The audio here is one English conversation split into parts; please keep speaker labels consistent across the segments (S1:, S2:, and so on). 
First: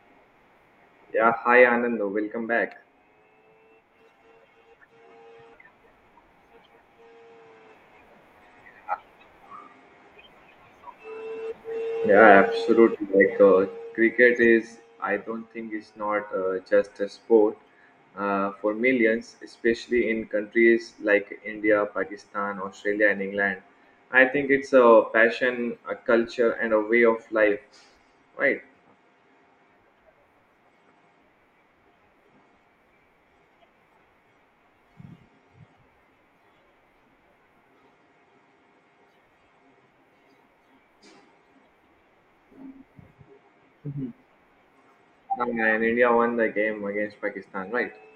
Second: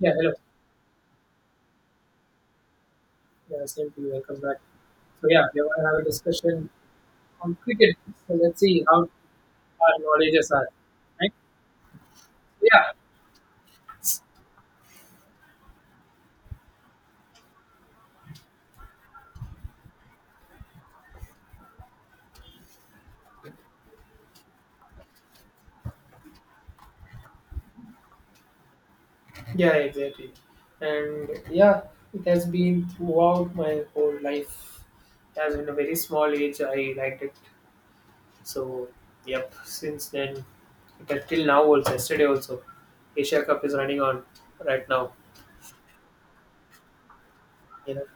S1: Yeah, hello.
S2: Yeah, hi Anand, welcome back.
S1: Yeah, same to you. Welcome back. So yeah, we want to have a discussion on cricket. So let's see how our knowledges are. Right?
S2: Yeah,
S1: Yeah.
S2: absolutely. Cricket is, I don't think it's not just a sport for millions, especially in countries like India, Pakistan, Australia, and England. I think it's a passion, a culture, and a way of life, right?
S1: Yeah, exactly. And yeah, it has been throughout my whole life. As in a very small age, I liked it. So, yep, since then, but till now also, yesterday also, Asia Cup is running
S2: Mhm.
S1: on right now.
S2: And India won the game against Pakistan, right?
S1: You know,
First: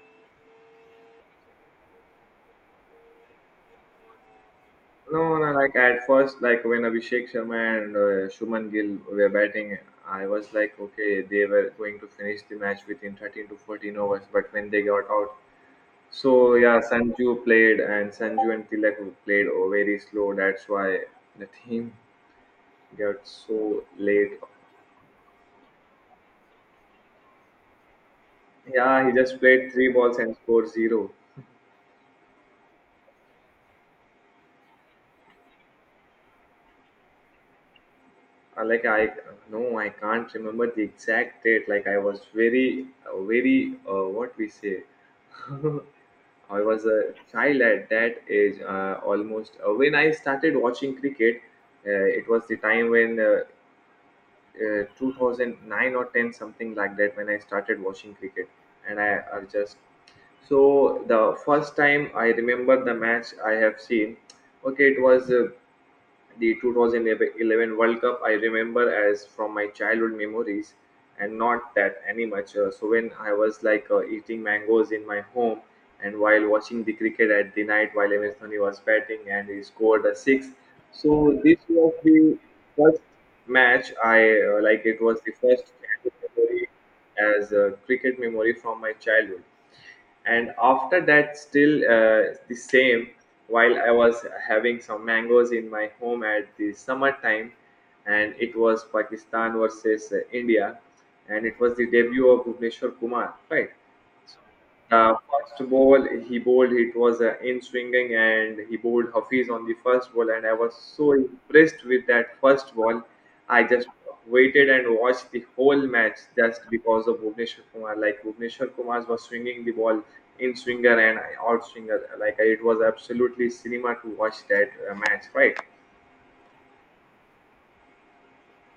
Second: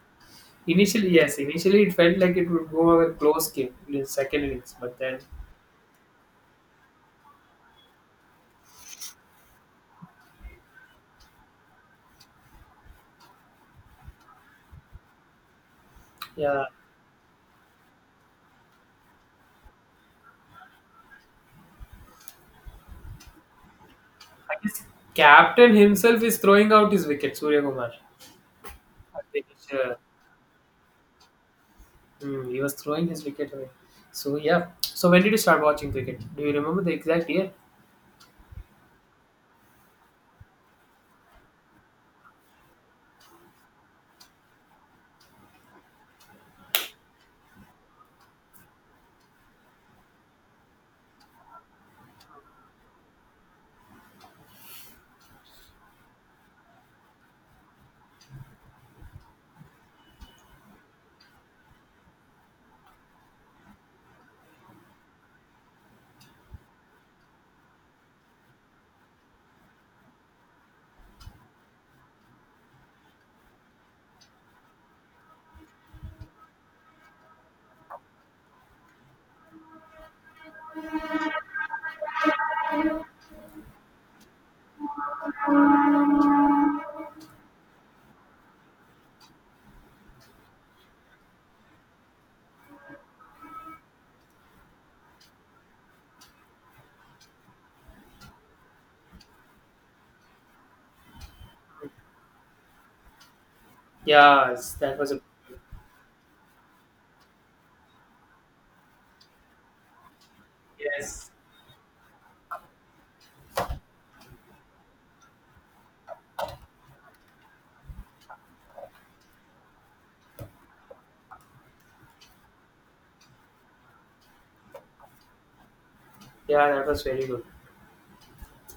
S1: initially, yes, initially it felt like it would go a close game in the second innings, but then,
S2: No, no, like at first, like when Abhishek Sharma and Shubman Gill were batting, I was like, okay, they were going to finish the match within 13 to 14 overs, but when they got out, so
S1: yeah,
S2: yeah, Sanju played and Sanju and Tilak played very slow. That's why the team got so late.
S1: I guess captain himself is throwing out his wicket, Surya Kumar.
S2: Yeah, he
S1: I
S2: just
S1: think,
S2: played three
S1: uh,
S2: balls and scored zero.
S1: he was throwing his wicket away. So yeah. So when did you start watching cricket? Do you remember the exact year?
S2: Like I no, I can't remember the exact date. Like, I was very very what we say, I was a child at that age, almost when I started watching cricket. It was the time when 2009 or 10, something like that, when I started watching cricket. I just, so the first time I remember the match I have seen, okay, it was the 2011 World Cup I remember as from my childhood memories and not that any much. So when I was like eating mangoes in my home and while watching the cricket at the night, while MS Dhoni was batting and he scored a six. So this was the first match I, like it was the first memory as a cricket memory from my childhood. And after that, still the same, while I was having some mangoes in my home at the summertime, and it was Pakistan versus India, and it was the debut of Bhuvneshwar Kumar, right?
S1: Yes, that was a
S2: First ball he bowled, it was in swinging, and he bowled Hafiz on the first ball, and I was so
S1: yes.
S2: impressed with that first ball. I just waited and watched the whole match just because of Bhuvneshwar Kumar. Like Bhuvneshwar Kumar was swinging the ball, in swinger and out swinger. Like, it was absolutely cinema to watch that match, right?
S1: Yeah, that was very good.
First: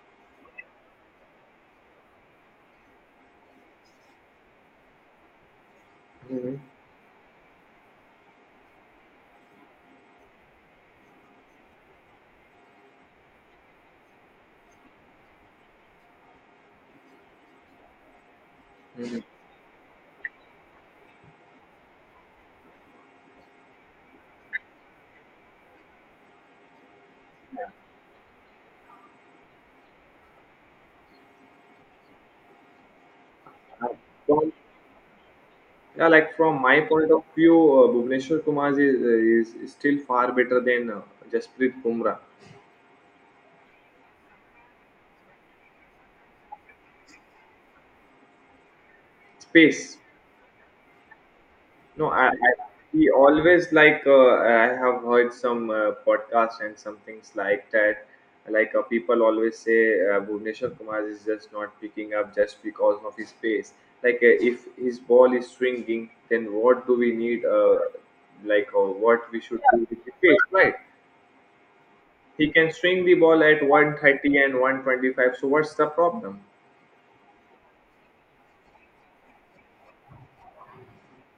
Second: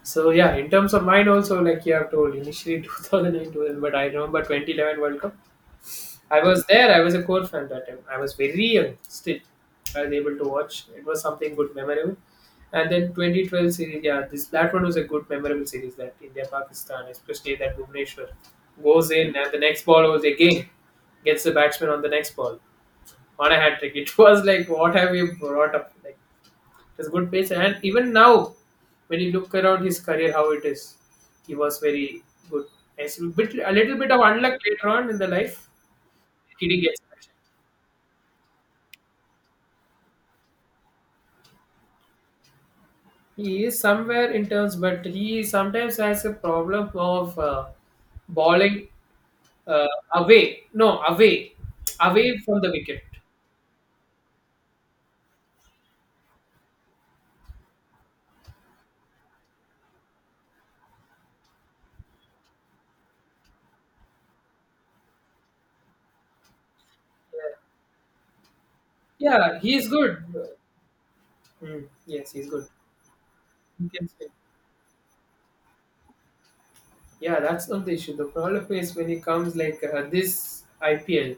S1: So yeah, in terms of mine also, like you have told, initially 2008, but I remember 2011 World Cup. I
S2: Mhm,
S1: was there. I was a core fan that time. I was very young still. I was able to watch. It was something good, memorable. And then 2012 series, yeah, this that one was a good, memorable series. That India Pakistan, especially that Bhuvneshwar goes
S2: mhm.
S1: in, and the next ball was again gets the batsman on the next ball on a hat trick. It was like, what have you brought up? Like, it was good pace. And even now, when you look around his career, how it is, he was very good. Yes, a bit, a little bit of
S2: from
S1: unluck later on in the life,
S2: Yeah, like from
S1: he
S2: my
S1: didn't get
S2: point of
S1: selection.
S2: view, Bhuvneshwar Kumar is still far better than Jasprit Bumrah.
S1: He is somewhere in terms, but he sometimes has a problem of bowling uh,
S2: Space.
S1: away. No, away,
S2: No,
S1: away
S2: I
S1: from the wicket.
S2: we always like, I have heard some podcasts and some things like that. Like people always say, Bhuvneshwar Kumar is just not picking up just because of his pace. Like if his ball is swinging, then what do we need?
S1: Yeah,
S2: Like what we
S1: yeah
S2: should
S1: he
S2: do
S1: is
S2: with the
S1: good.
S2: pace, right?
S1: Mm, yes,
S2: He
S1: he's good.
S2: can swing the ball at
S1: You can say—
S2: 130 and 125. So what's the problem?
S1: yeah, that's not the issue. The problem is when he comes like this IPL,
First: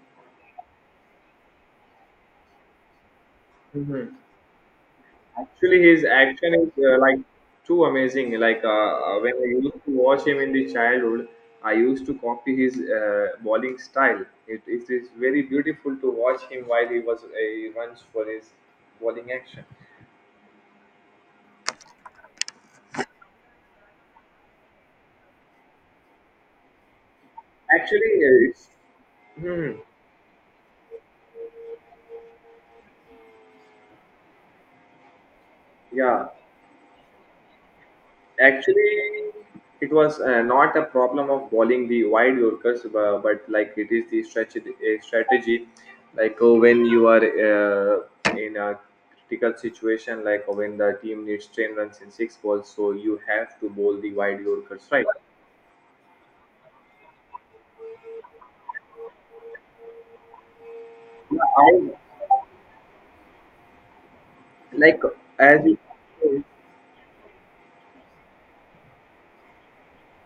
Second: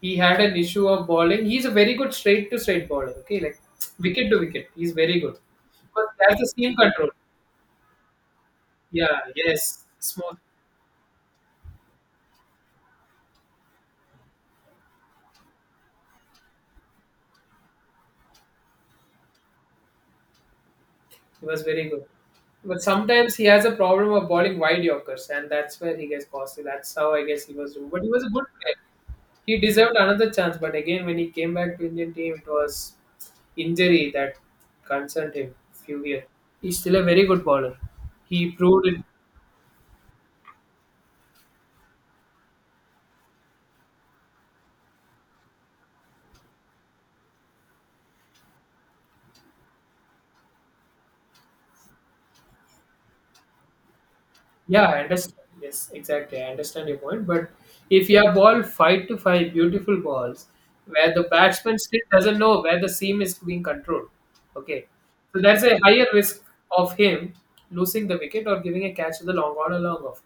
S1: he had an issue of bowling. He's a very good straight to straight bowler. Okay, like
S2: hmm
S1: wicket to wicket, he's very good.
S2: Actually, his
S1: But that's the
S2: action is
S1: seam control.
S2: like too amazing. Like
S1: Yeah,
S2: when I used
S1: yes,
S2: to watch
S1: smooth.
S2: him in the childhood, I used to copy his bowling style. It is very beautiful to watch him while he was he runs for his bowling action.
S1: He was very good. But sometimes he has a problem of bowling wide Yorkers, and that's where he gets costly. That's how I guess he was doing.
S2: Actually,
S1: But he was a good
S2: uh, it's,
S1: player. He
S2: hmm,
S1: deserved another chance. But again, when he came back to Indian team, it was injury that concerned him. Few years.
S2: yeah.
S1: He's still a very good bowler. He proved
S2: Actually,
S1: it.
S2: it was not a problem of bowling the wide Yorkers, but like it is the strategy, a strategy, like when you are in a critical situation, like when the team needs 10 runs in six balls, so you have to bowl the wide
S1: Yeah,
S2: Yorkers,
S1: I
S2: right?
S1: understand. Yes, exactly. I understand your point. But if you have ball five to five beautiful balls where the
S2: Yeah,
S1: batsman
S2: I
S1: still doesn't know where the seam is being controlled. Okay.
S2: like
S1: So that's
S2: as you,
S1: a higher
S2: yeah,
S1: risk of him losing the wicket or giving a catch to the long on or long off.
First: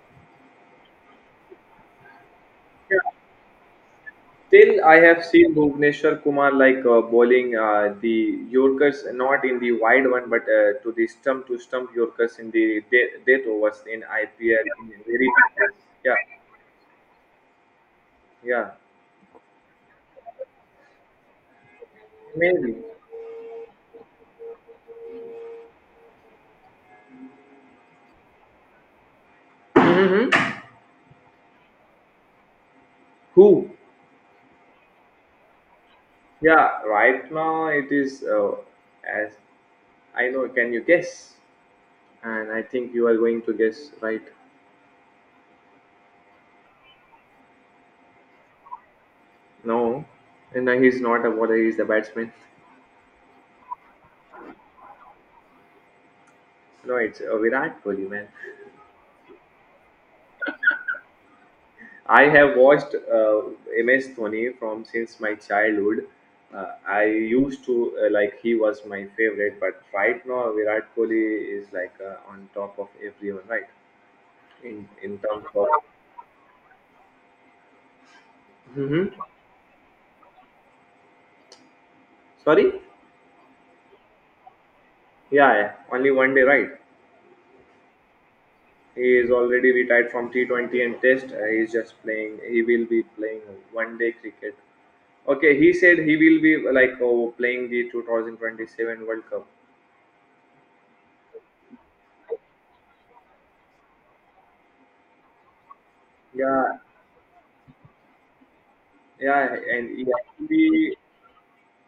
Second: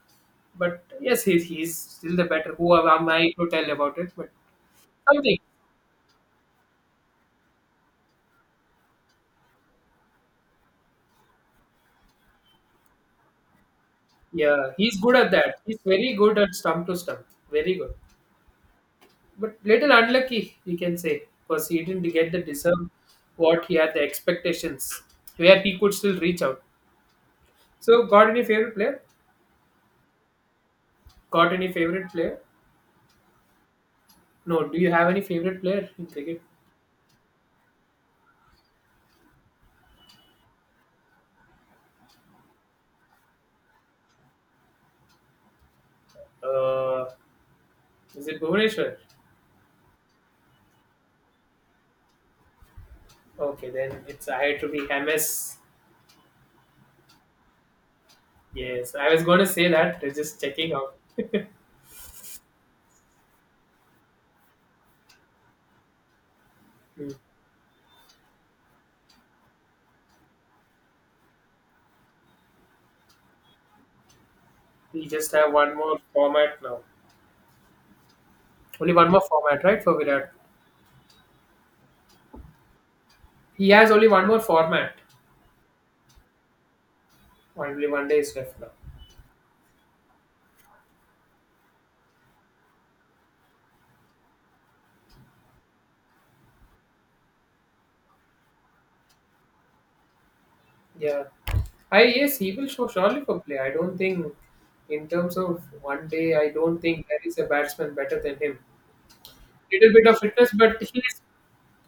S1: But yes, he's still the better. Who am I to tell about it? But
S2: Still, I have
S1: something.
S2: seen Bhuvneshwar Kumar like bowling the Yorkers, not in the wide one but to the stump to stump Yorkers in the death overs in IPL.
S1: Yeah, he's
S2: In
S1: good
S2: very,
S1: at that. He's very
S2: yeah,
S1: good at stump to stump. Very good.
S2: yeah,
S1: But little unlucky, we can say, because he didn't get the
S2: maybe.
S1: deserve what he had the expectations, where he could still reach out. So, got any favorite player?
S2: hmm
S1: Got any favorite player?
S2: Who?
S1: No. Do you have any favorite player in cricket?
S2: Yeah, right now it is as I know. Can you guess? And I think you are going to guess right.
S1: Uh, is it Bhuvaneshwar?
S2: No, and no, he's not a bowler. He's a batsman.
S1: Okay, then it's I had to be MS.
S2: No, it's Virat Kohli, man.
S1: Yes, I was going to say that. They're just checking out.
S2: I have watched MS Dhoni from since my childhood. I
S1: Hmm.
S2: used to like he was my favorite, but right now Virat Kohli is like on top of everyone, right? In
S1: We
S2: in
S1: just
S2: terms
S1: have
S2: of,
S1: one more format now. Only
S2: hmm
S1: one more format, right, for Virat?
S2: sorry,
S1: He has only one more format.
S2: yeah, yeah, only 1 day, right?
S1: Only one day is left now.
S2: He is already retired from T 20 and Test. He is just playing. He will be playing 1 day cricket. Okay, he said he will be like oh, playing the 2027 World Cup.
S1: Yeah. I yes, he will show surely for play. I don't think in terms of one day, I
S2: Yeah,
S1: don't think there is a batsman better than him.
S2: Yeah,
S1: Little
S2: and he
S1: bit of fitness, but his
S2: actually,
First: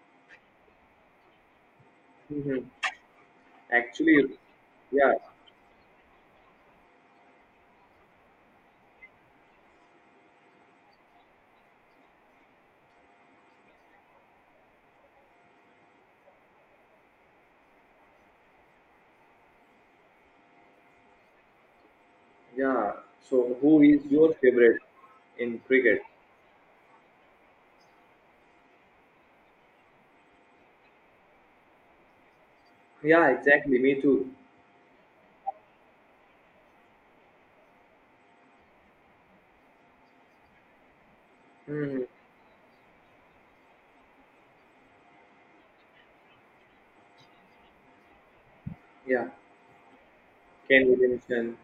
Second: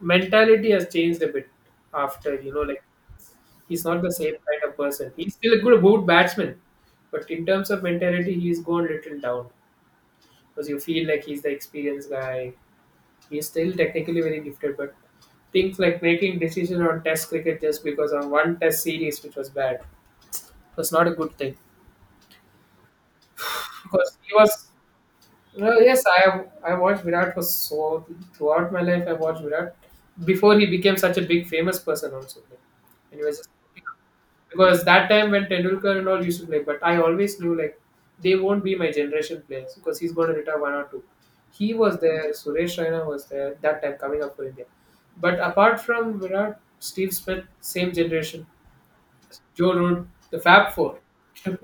S1: mentality has changed a bit after, you know,
S2: Mhm.
S1: like he's not the
S2: actually,
S1: same kind of
S2: yeah,
S1: person. He's still a good batsman, but in terms of mentality, he's gone little down. Because you feel like he's the experienced guy. He's still technically very gifted, but things like making decisions on test cricket just because of one test series which was bad was not a good thing.
S2: yeah. So, who is
S1: Because
S2: your
S1: he was,
S2: favorite in
S1: well,
S2: cricket?
S1: yes, I have, I watched Virat for so throughout my life. I watched Virat before he became such a big famous person also, like, and he
S2: Yeah,
S1: was just
S2: exactly. Me too.
S1: because that time when Tendulkar and all used to play, but I always knew like they won't be my generation players because he's going to retire one or two. He was
S2: hmm
S1: there. Suresh Raina was there that time coming up for India. But apart from Virat, Steve Smith, same generation,
S2: Yeah,
S1: Joe Root, the Fab
S2: Ken
S1: Four,
S2: Williamson,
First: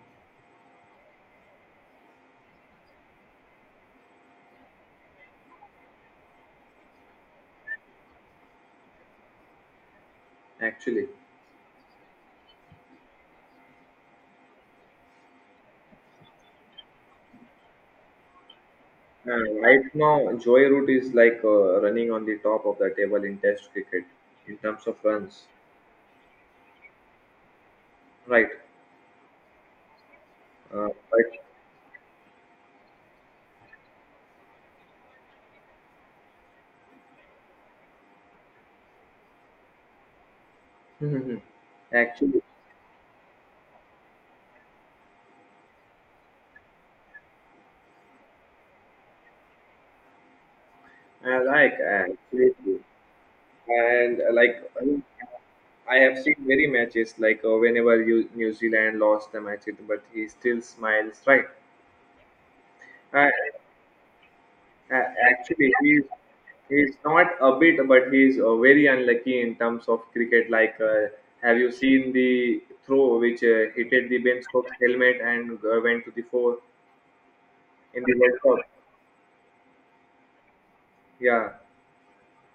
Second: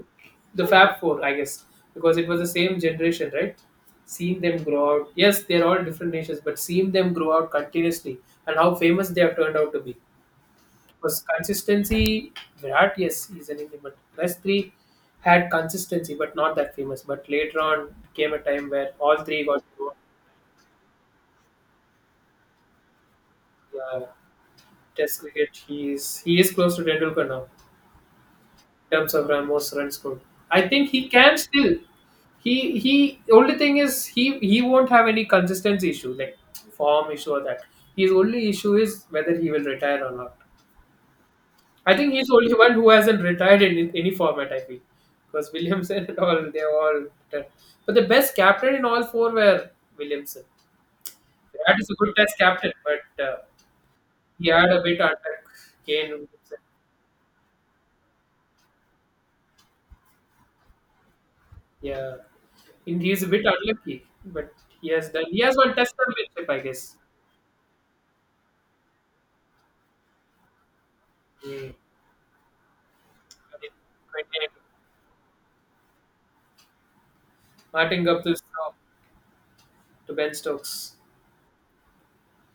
S1: the Fab Four, I guess, because it was the same generation, right? Seeing them grow out. Yes, they're all different nations, but seeing them grow out continuously and how famous they have turned out to be.
S2: actually.
S1: Because consistency, Virat, yes, he's an Indian, but rest three had consistency, but not that famous. But later on, came a time where all three got.
S2: Right now, Joy Root is like running on the top of the table in Test cricket
S1: Yeah,
S2: in terms of
S1: Test
S2: runs.
S1: cricket, he is close to Tendulkar now.
S2: Right.
S1: Terms of Ramos run scored. I think he
S2: But
S1: can still. He. Only thing is he won't have any consistency issue like form issue or that. His only issue is whether he will retire or not.
S2: Mhm.
S1: I think he's the
S2: actually,
S1: only one who hasn't retired in any format. I feel because Williamson and all they are all retired. But the best captain in all four were Williamson.
S2: I like,
S1: That is a good test
S2: actually,
S1: captain, but
S2: and
S1: he
S2: like
S1: had a bit under
S2: I have
S1: Kane.
S2: seen very matches like whenever you, New Zealand lost the match, but he still smiles, right?
S1: Yeah, and he's a
S2: Uh,
S1: bit unlucky, but he
S2: uh,
S1: has done. He has
S2: actually,
S1: one test championship, I
S2: he's
S1: guess.
S2: not a bit, but he's very unlucky in terms of cricket. Like, have you
S1: He,
S2: seen the throw which hitted the Ben Stokes' helmet and went to the four in
S1: Martin
S2: the
S1: Guptil's
S2: World Cup?
S1: job to Ben Stokes.
S2: Yeah.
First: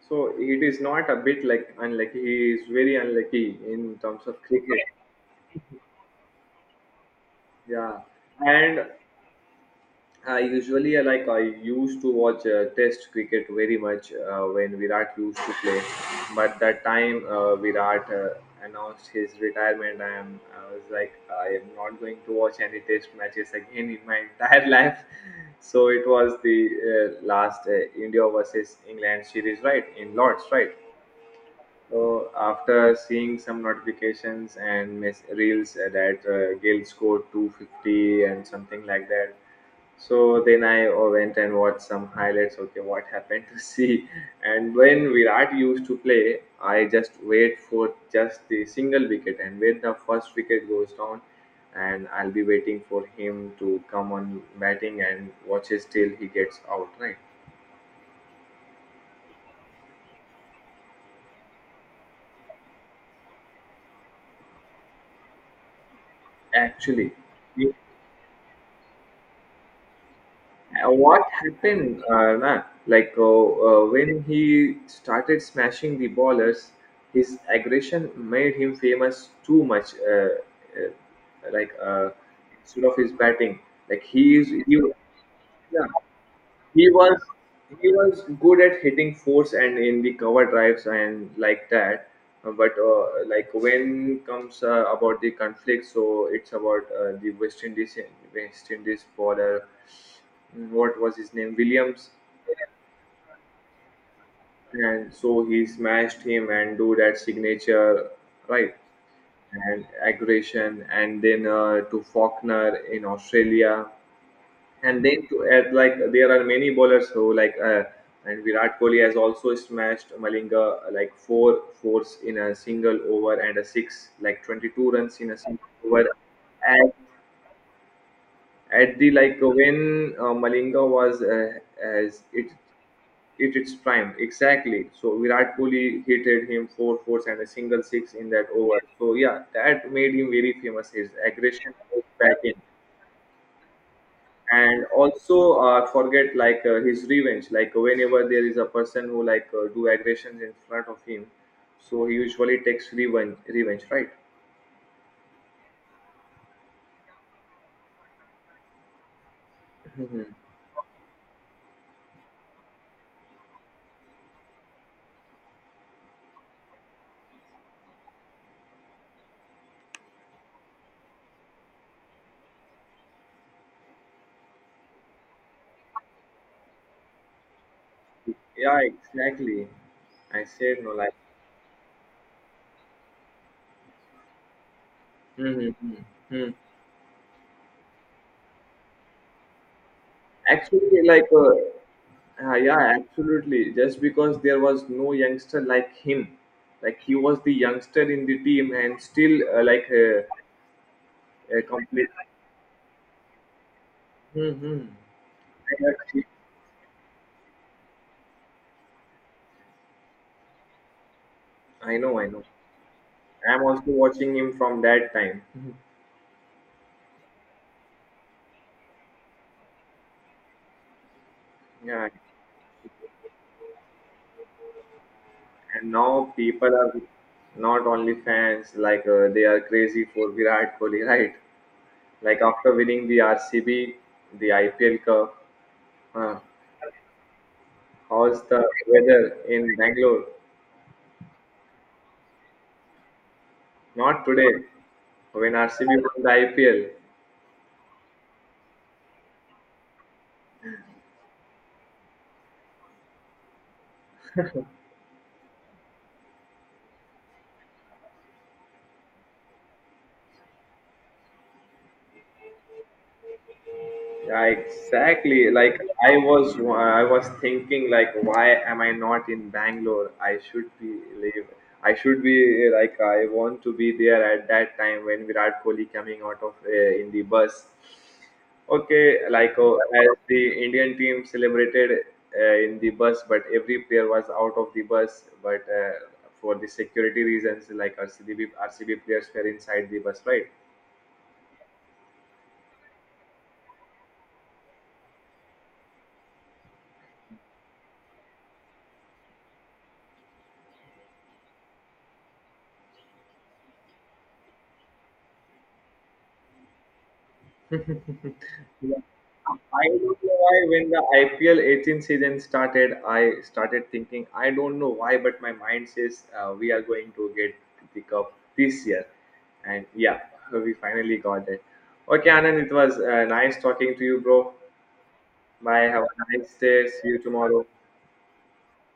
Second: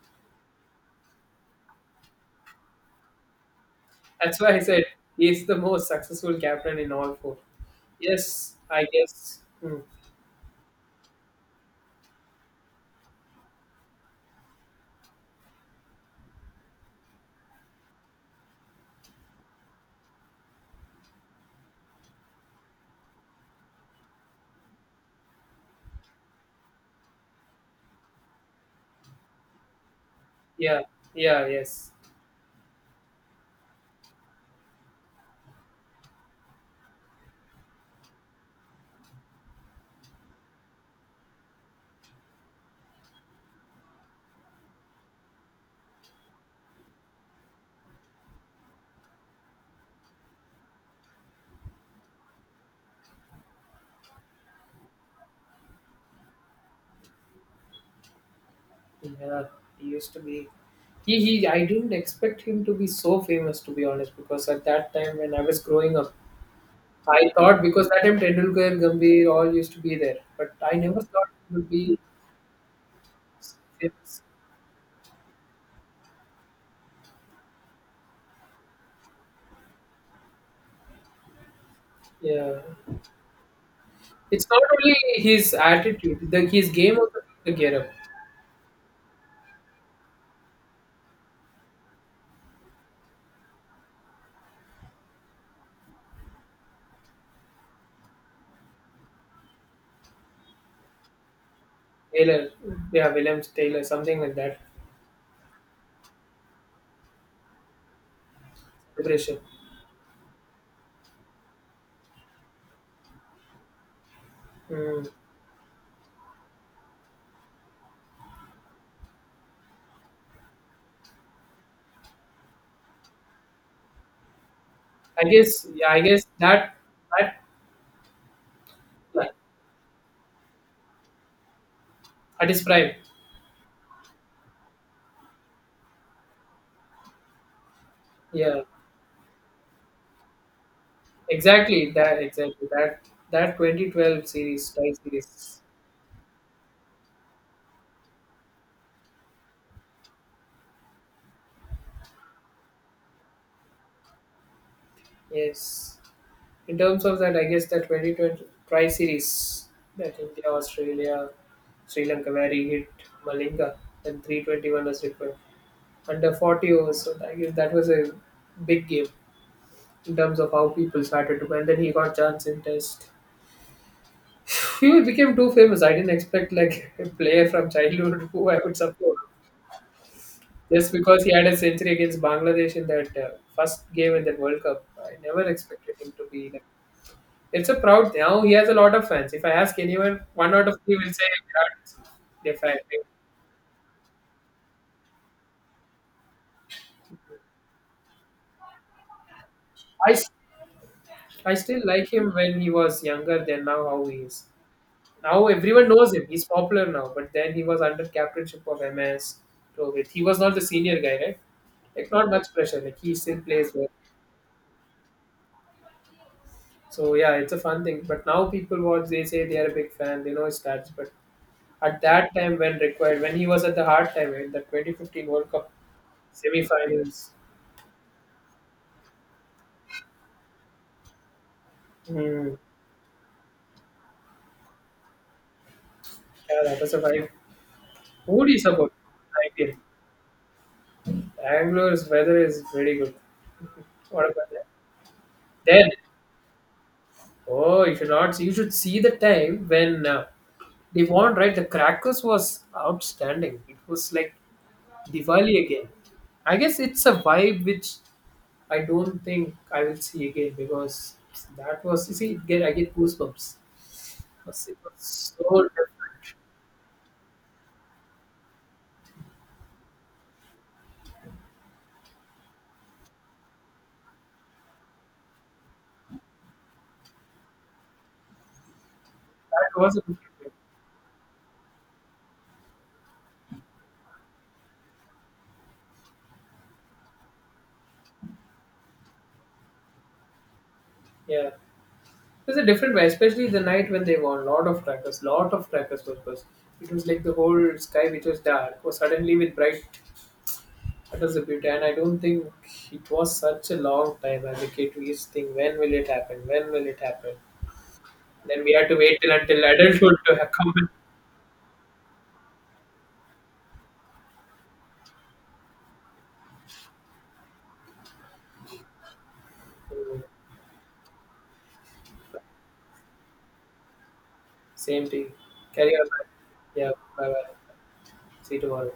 S2: So it is not a bit like unlucky. He is very unlucky in terms
S1: That's
S2: of
S1: why I
S2: cricket.
S1: said he's the most successful captain in all four.
S2: Yeah.
S1: Yes, I
S2: And
S1: guess. Hmm.
S2: I usually like I used to watch Test cricket very much when Virat used to play, but that time Virat announced his retirement, I was like, I am not going to watch any Test matches again in my entire life. So it was the last India versus England series, right, in Lords, right?
S1: Yeah, yeah, yes.
S2: So after seeing some notifications and reels that Gale scored 250 and something like that, so then I went and watched some highlights. Okay, what happened to see? And when Virat used to play, I just wait for just the single wicket, and when the first wicket goes down, and I'll be waiting for him to come on batting and watches till he gets out. Right?
S1: Yeah, he used to be. I didn't expect him to be so famous, to be honest, because at that time when I was growing up,
S2: Actually,
S1: I thought because that time Tendulkar, and Gambhir all used to be there, but I never
S2: What
S1: thought it would be.
S2: happened, na? Like
S1: It's,
S2: when he started smashing the ballers, his aggression made him famous too much. Uh, like uh,
S1: yeah,
S2: instead of his batting, like he is,
S1: it's
S2: he,
S1: not only his
S2: yeah,
S1: attitude, the, his
S2: he
S1: game also
S2: was
S1: took the gear up.
S2: he was good at hitting force and in the cover drives and like that. But like when comes about the conflict, so it's about the West Indies bowler. What was his name? Williams.
S1: Taylor, yeah, Williams Taylor, something like that.
S2: And so he smashed him and do that signature, right,
S1: Celebration.
S2: and aggression, and then to Faulkner in Australia, and
S1: Hmm.
S2: then to add, like there are many bowlers who like, and Virat Kohli has also smashed Malinga, like four fours in a single over and a six, like 22 runs
S1: I
S2: in a
S1: guess,
S2: single
S1: yeah, I
S2: over.
S1: guess that
S2: And
S1: that
S2: at the,
S1: like,
S2: like when Malinga was as it
S1: at his prime.
S2: it its prime, exactly. So Virat Kohli hitted him four fours and a single six in that
S1: Yeah,
S2: over. So yeah, that made him very famous. His aggression
S1: exactly
S2: was
S1: that,
S2: back in.
S1: exactly that 2012 series,
S2: And
S1: tie
S2: also
S1: series.
S2: forget like his revenge, like whenever there is a person who like do aggressions in front of him, so he usually takes revenge, right?
S1: Yes. In terms of that, I guess that 2020 Tri Series, that India, Australia, Sri Lanka, where he hit Malinga, and 321 was required under 40 overs. So I guess that was a big game in terms of how people started to. And then he got chance in Test. He became too famous. I didn't expect like a player from childhood who I would
S2: yeah
S1: support
S2: exactly I said no
S1: just
S2: like
S1: because he had a century against Bangladesh in that first game in that World Cup. I never expected
S2: mm-hmm.
S1: him to
S2: hmm
S1: be. It's a proud thing. Now he has a lot of fans. If I ask anyone, one out of three
S2: actually
S1: will say
S2: like
S1: Virat.
S2: Yeah,
S1: Definitely.
S2: absolutely. Just because there was no youngster like him, like he was the youngster in the team and still like
S1: I, s- I still
S2: complete
S1: like him when he was younger than now how he is.
S2: hmm
S1: Now everyone knows him. He's popular now. But then he was under captainship of MS. Rohit. He was not the senior guy, right?
S2: I
S1: Like
S2: know, I
S1: not
S2: know,
S1: much pressure. Like he still
S2: I'm
S1: plays
S2: also
S1: well.
S2: watching him from that time.
S1: So yeah, it's a fun thing. But now people watch. They say they are a big fan. They know his stats. But at
S2: Yeah,
S1: that time, when required, when he was at the hard time in the 2015 World Cup
S2: and now people are
S1: semi-finals.
S2: not only fans, like they are crazy for Virat Kohli, right? Like after winning the RCB, the IPL Cup, uh,
S1: Yeah, that was a vibe.
S2: how's
S1: Who do you
S2: the
S1: support?
S2: weather in Bangalore?
S1: Bangalore's weather is very good.
S2: Not
S1: What about
S2: today,
S1: that?
S2: when
S1: Then,
S2: RCB won the IPL.
S1: oh, you should not. You should see the time when they won. Right, the Crackers was outstanding. It was like Diwali again. I guess it's a vibe which I don't think I will see again because that was. You see, it get I get goosebumps.
S2: Yeah,
S1: It was
S2: exactly.
S1: so
S2: Like,
S1: different.
S2: I was thinking, like, why am I not in Bangalore? I should be live. I should be like, I want to be there at that time when Virat Kohli coming out of in the bus. Okay, like
S1: That was a
S2: as
S1: different vibe.
S2: the Indian team celebrated in the bus, but every player was out of the bus. But for the security reasons, like RCB players were inside the bus, right?
S1: Yeah. It was a different way, especially the night when they won. Lot of crackers was burst. It was like the whole sky, which was dark, was suddenly with bright colors of beauty. And I don't think it was such a long time as a kid. We used to think, when will it happen? When will it happen? Then we had
S2: Yeah.
S1: to wait till until
S2: I
S1: adulthood
S2: don't
S1: to
S2: know
S1: have
S2: why
S1: come.
S2: when the IPL 18 season started, I started thinking, I don't know why, but my mind says we are going to get the cup this year. And yeah,
S1: Mm,
S2: we finally got it. Okay, Anand, it was nice talking to you, bro.
S1: same thing.
S2: Bye.
S1: Carry
S2: Have
S1: on.
S2: a nice day.
S1: Yeah.
S2: See you
S1: Bye bye.
S2: tomorrow.
S1: See you tomorrow.